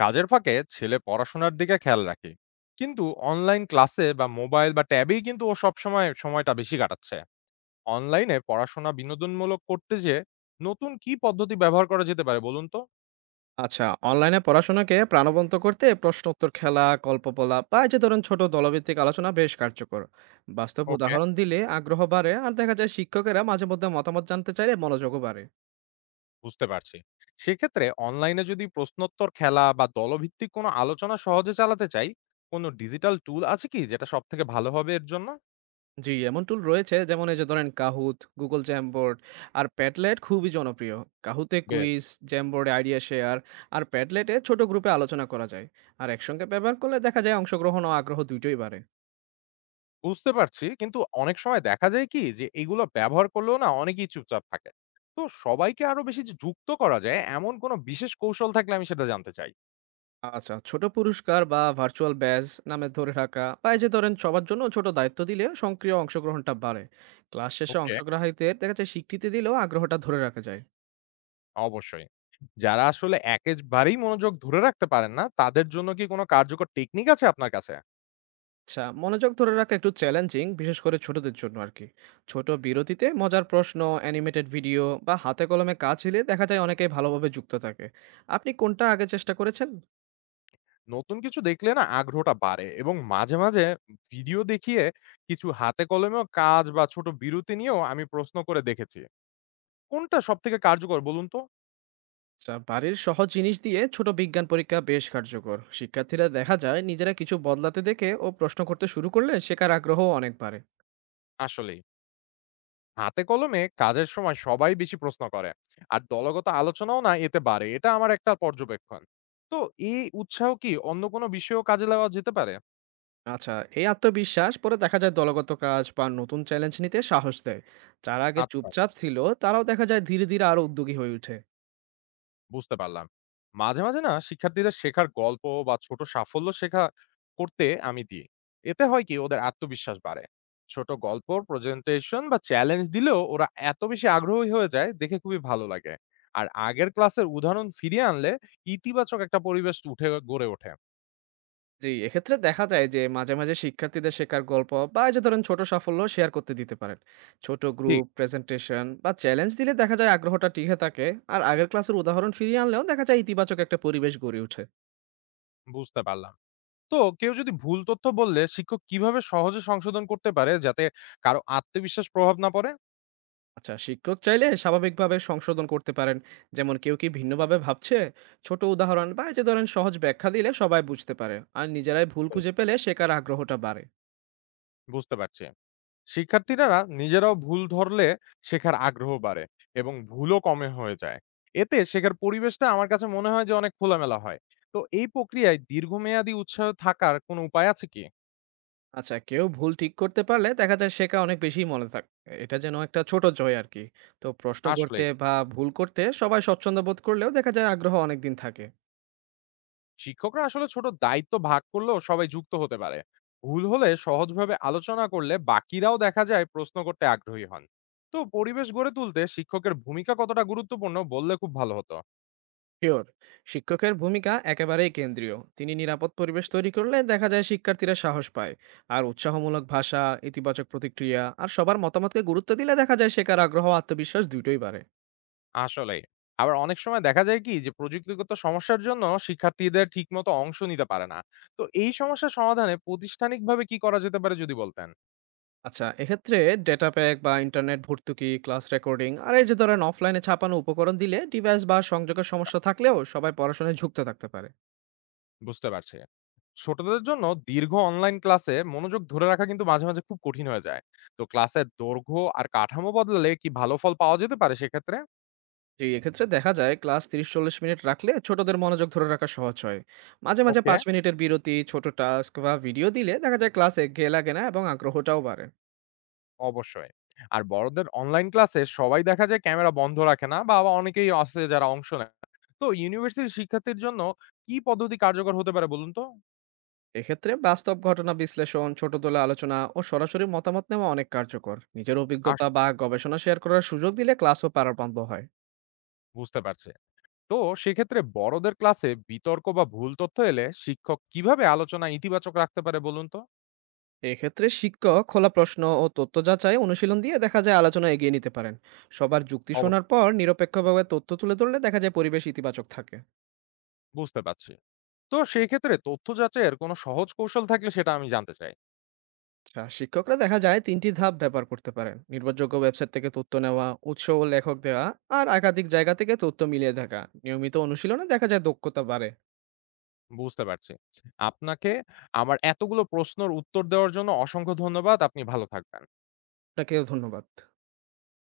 কাজের ফাঁকে ছেলে পড়াশোনার দিকে খেয়াল রাখি, কিন্তু অনলাইন ক্লাসে বা মোবাইল বা ট্যাবেই কিন্তু ও সবসময় সময়টা বেশি কাটাচ্ছে। অনলাইনে পড়াশোনা বিনোদনমূলক করতে যে নতুন কি পদ্ধতি ব্যবহার করা যেতে পারে বলুন তো? আচ্ছা, অনলাইনে পড়াশোনাকে প্রাণবন্ত করতে প্রশ্নোত্তর, খেলা, গল্প বলা বা এই যে ধরুন ছোট দলভিত্তিক আলোচনা বেশ কার্যকর। বাস্তব ওকে, উদাহরণ দিলে আগ্রহ বাড়ে, আর দেখা যায় শিক্ষকেরা মাঝে মধ্যে মতামত জানতে চাইলে মনোযোগও বাড়ে। বুঝতে পারছি। সেক্ষেত্রে অনলাইনে যদি প্রশ্নোত্তর খেলা বা দলভিত্তিক কোনো আলোচনা সহজে চালাতে চাই, কোনো ডিজিটাল টুল আছে কি, যেটা সব থেকে ভালো হবে এর জন্য? জি, এমন টুল রয়েছে, যেমন এই যে ধরেন কাহুত গুগল জ্যামবোর্ড আর প্যাডলেট খুবই জনপ্রিয়। কাহুতে কুইজ, জ্যামবোর্ডে আইডিয়া শেয়ার আর প্যাডলেটে ছোট গ্রুপে আলোচনা করা যায়। আর একসঙ্গে ব্যবহার করলে দেখা যায় অংশগ্রহণ ও আগ্রহ দুটোই বাড়ে। বুঝতে পারছি। কিন্তু অনেক সময় দেখা যায় কি যে এগুলো ব্যবহার করলেও না অনেকেই চুপচাপ থাকে। তো সবাইকে আরো বেশি যে যুক্ত করা যায় এমন কোনো বিশেষ কৌশল থাকলে আমি সেটা জানতে চাই। আচ্ছা, ছোট পুরস্কার বা ভার্চুয়াল ব্যাজ নামে ধরে রাখা বা এই যে ধরেন সবার জন্য ছোট দায়িত্ব দিলে সক্রিয় অংশগ্রহণটা বাড়ে। ক্লাস শেষে ওকে। অংশগ্রহীদের দেখা যায় স্বীকৃতি দিলেও আগ্রহটা ধরে রাখা যায়। অবশ্যই। যারা আসলে একেবারেই মনোযোগ ধরে রাখতে পারেন না, তাদের জন্য কি কোনো কার্যকর টেকনিক আছে আপনার কাছে? আচ্ছা, মনোযোগ ধরে রাখা একটু চ্যালেঞ্জিং, বিশেষ করে ছোটদের জন্য আরকি। ছোট বিরতিতে মজার প্রশ্ন, অ্যানিমেটেড ভিডিও বা হাতে কলমে কাজ দিলে দেখা যায় অনেকেই ভালোভাবে যুক্ত থাকে। আপনি কোনটা আগে চেষ্টা করেছেন? নতুন কিছু দেখলে না আগ্রহটা বাড়ে, এবং মাঝে, মাঝে ভিডিও দেখিয়ে কিছু হাতে কলমেও কাজ বা ছোট বিরতি নিয়েও আমি প্রশ্ন করে দেখেছি। কোনটা সবথেকে কার্যকর বলুন তো? আচ্ছা, বাড়ির সহজ জিনিস দিয়ে ছোট বিজ্ঞান পরীক্ষা বেশ কার্যকর। শিক্ষার্থীরা দেখা যায় নিজেরা কিছু বদলাতে দেখে ও প্রশ্ন করতে শুরু করলে শেখার আগ্রহ অনেক বাড়ে। আসলেই। হাতে কলমে কাজের সময় সবাই বেশি প্রশ্ন করে, আর দলগত আলোচনাও না এতে বাড়ে, এটা আমার একটা পর্যবেক্ষণ। তো এই উৎসাহ কি অন্য কোনো বিষয়েও কাজে লাগা যেতে পারে? আচ্ছা, এই আত্মবিশ্বাস পরে দেখা যায় দলগত কাজ বা নতুন চ্যালেঞ্জ নিতে সাহস দেয়। যারা আগে আচ্ছা, চুপচাপ ছিল, তারাও দেখা যায় ধীরে ধীরে আরো উদ্যোগী হয়ে ওঠে। বুঝতে পারলাম। মাঝে মাঝে না শিক্ষার্থীদের শেখার গল্প বা ছোট সাফল্য শেখা করতে আমি দিই, এতে হয় কি ওদের আত্মবিশ্বাস বাড়ে। ছোট গল্প প্রেজেন্টেশন বা চ্যালেঞ্জ দিলেও ওরা এত বেশি আগ্রহী হয়ে যায়, দেখে খুবই ভালো লাগে। আর আগের ক্লাসের উদাহরণ ফিরিয়ে আনলে ইতিবাচক একটা পরিবেশ উঠে গড়ে ওঠে। জি, এক্ষেত্রে দেখা যায় যে মাঝে মাঝে শিক্ষার্থীদের শেখার গল্প বা এই যে ধরেন ছোট সাফল্য শেয়ার করতে দিতে পারেন। ছোট ঠিক। গ্রুপ প্রেজেন্টেশন বা চ্যালেঞ্জ দিলে দেখা যায় আগ্রহটা টিকে থাকে। আর আগের ক্লাসের উদাহরণ ফিরিয়ে আনলেও দেখা যায় ইতিবাচক একটা পরিবেশ গড়ে ওঠে। বুঝতে পারলাম। তো কেউ যদি ভুল তথ্য বললে শিক্ষক কিভাবে সহজে সংশোধন করতে পারে, যাতে কারো আত্মবিশ্বাস প্রভাব না পড়ে? আচ্ছা, শিক্ষক চাইলে স্বাভাবিকভাবে সংশোধন করতে পারেন। যেমন, কেউ কি ভিন্নভাবে ভাবছে? ছোট উদাহরণ বা এই যে ধরেন সহজ ব্যাখ্যা দিলে সবাই বুঝতে পারে। আর নিজেরাই ভুল হুম। খুঁজে পেলে শেখার আগ্রহটা বাড়ে। বুঝতে পারছি। শিক্ষার্থীরা নিজেরাও ভুল ধরলে শেখার আগ্রহ বাড়ে এবং ভুলও কমে হয়ে যায়। এতে শেখার পরিবেশটা আমার কাছে মনে হয় যে অনেক খোলামেলা হয়। তো এই প্রক্রিয়ায় দীর্ঘমেয়াদী উৎসাহ থাকার কোনো উপায় আছে কি? আচ্ছা, কেউ ভুল ঠিক করতে পারলে দেখা যায় শেখা অনেক বেশিই মনে থাকে। এটা যেন একটা ছোট জয় আরকি। তো প্রশ্ন করতে আসলেই। বা ভুল করতে সবাই স্বচ্ছন্দ বোধ করলেও দেখা যায় আগ্রহ অনেকদিন থাকে। শিক্ষকরা আসলে ছোট দায়িত্ব ভাগ করলেও সবাই যুক্ত হতে পারে। ভুল হলে সহজভাবে আলোচনা করলে বাকিরাও দেখা যায় প্রশ্ন করতে আগ্রহী হন। তো পরিবেশ গড়ে তুলতে শিক্ষকের ভূমিকা কতটা গুরুত্বপূর্ণ বললে খুব ভালো হতো। শিওর, শিক্ষকের ভূমিকা একেবারেই কেন্দ্রীয়। তিনি নিরাপদ পরিবেশ তৈরি করলে দেখা যায় শিক্ষার্থীরা সাহস পায়। আর উৎসাহমূলক ভাষা, ইতিবাচক প্রতিক্রিয়া আর সবার মতামতকে গুরুত্ব দিলে দেখা যায় শেখার আগ্রহ ও আত্মবিশ্বাস দুটোই বাড়ে। আসলে আবার অনেক সময় দেখা যায় কি যে প্রযুক্তিগত সমস্যার জন্য শিক্ষার্থীদের ঠিকমতো অংশ নিতে পারে না। তো এই সমস্যা সমাধানে প্রাতিষ্ঠানিকভাবে কি করা যেতে পারে যদি বলতেন? আচ্ছা, এক্ষেত্রে ডেটা প্যাক বা ইন্টারনেট ভর্তুকি, ক্লাস রেকর্ডিং আর এই যে ধরেন অফলাইনে ছাপানো উপকরণ দিলে ডিভাইস বা সংযোগের সমস্যা থাকলেও সবাই পড়াশোনায় যুক্ত থাকতে পারে। বুঝতে পারছি। ছোটদের জন্য দীর্ঘ অনলাইন ক্লাসে মনোযোগ ধরে রাখা কিন্তু মাঝে, মাঝে খুব কঠিন হয়ে যায়। তো ক্লাসের দৈর্ঘ্য আর কাঠামো বদলালে কি ভালো ফল পাওয়া যেতে পারে সেক্ষেত্রে? জি, এক্ষেত্রে দেখা যায় ক্লাস ৩০-৪০ মিনিট রাখলে ছোটদের মনোযোগ ধরে রাখা সহজ হয়। মাঝে, মাঝে ওকে, ৫ মিনিটের বিরতি, ছোট টাস্ক বা ভিডিও দিলে দেখা যায় ক্লাসে একঘেয়ে লাগে না এবং আগ্রহটাও বাড়ে। অবশ্যই। আর বড়দের অনলাইন ক্লাসে সবাই দেখা যায় ক্যামেরা বন্ধ রাখে না, বা আবার অনেকেই আছে যারা অংশ নেয় না। তো ইউনিভার্সিটির শিক্ষার্থীর জন্য কি পদ্ধতি কার্যকর হতে পারে বলুন তো? এক্ষেত্রে বাস্তব ঘটনা বিশ্লেষণ, ছোট দলে আলোচনা ও সরাসরি মতামত নেওয়া অনেক কার্যকর। নিজের আস অভিজ্ঞতা বা গবেষণা শেয়ার করার সুযোগ দিলে ক্লাসও পারাপান্ত হয়। বুঝতে পারছি। তো সেক্ষেত্রে বড়দের ক্লাসে বিতর্ক বা ভুল তথ্য এলে শিক্ষক কিভাবে আলোচনা ইতিবাচক রাখতে পারে বলুন তো? এক্ষেত্রে শিক্ষক খোলা প্রশ্ন ও তথ্য যাচাই অনুশীলন দিয়ে দেখা যায় আলোচনা এগিয়ে নিতে পারেন। সবার যুক্তি অব শোনার পর নিরপেক্ষভাবে তথ্য তুলে ধরলে দেখা যায় পরিবেশ ইতিবাচক থাকে। বুঝতে পারছি। তো সেই ক্ষেত্রে তথ্য যাচাইয়ের কোনো সহজ কৌশল থাকলে সেটা আমি জানতে চাই। আচ্ছা, শিক্ষকরা দেখা যায় ৩ টি ধাপ ব্যবহার করতে পারেন। নির্ভরযোগ্য ওয়েবসাইট থেকে তথ্য নেওয়া, উৎস ও লেখক দেওয়া আর একাধিক জায়গা থেকে তথ্য মিলিয়ে দেখা। নিয়মিত অনুশীলনে দেখা যায় দক্ষতা বাড়ে। বুঝতে পারছি। আপনাকে আমার এতগুলো প্রশ্নের উত্তর দেওয়ার জন্য অসংখ্য ধন্যবাদ। আপনি ভালো থাকবেন। আপনাকেও ধন্যবাদ।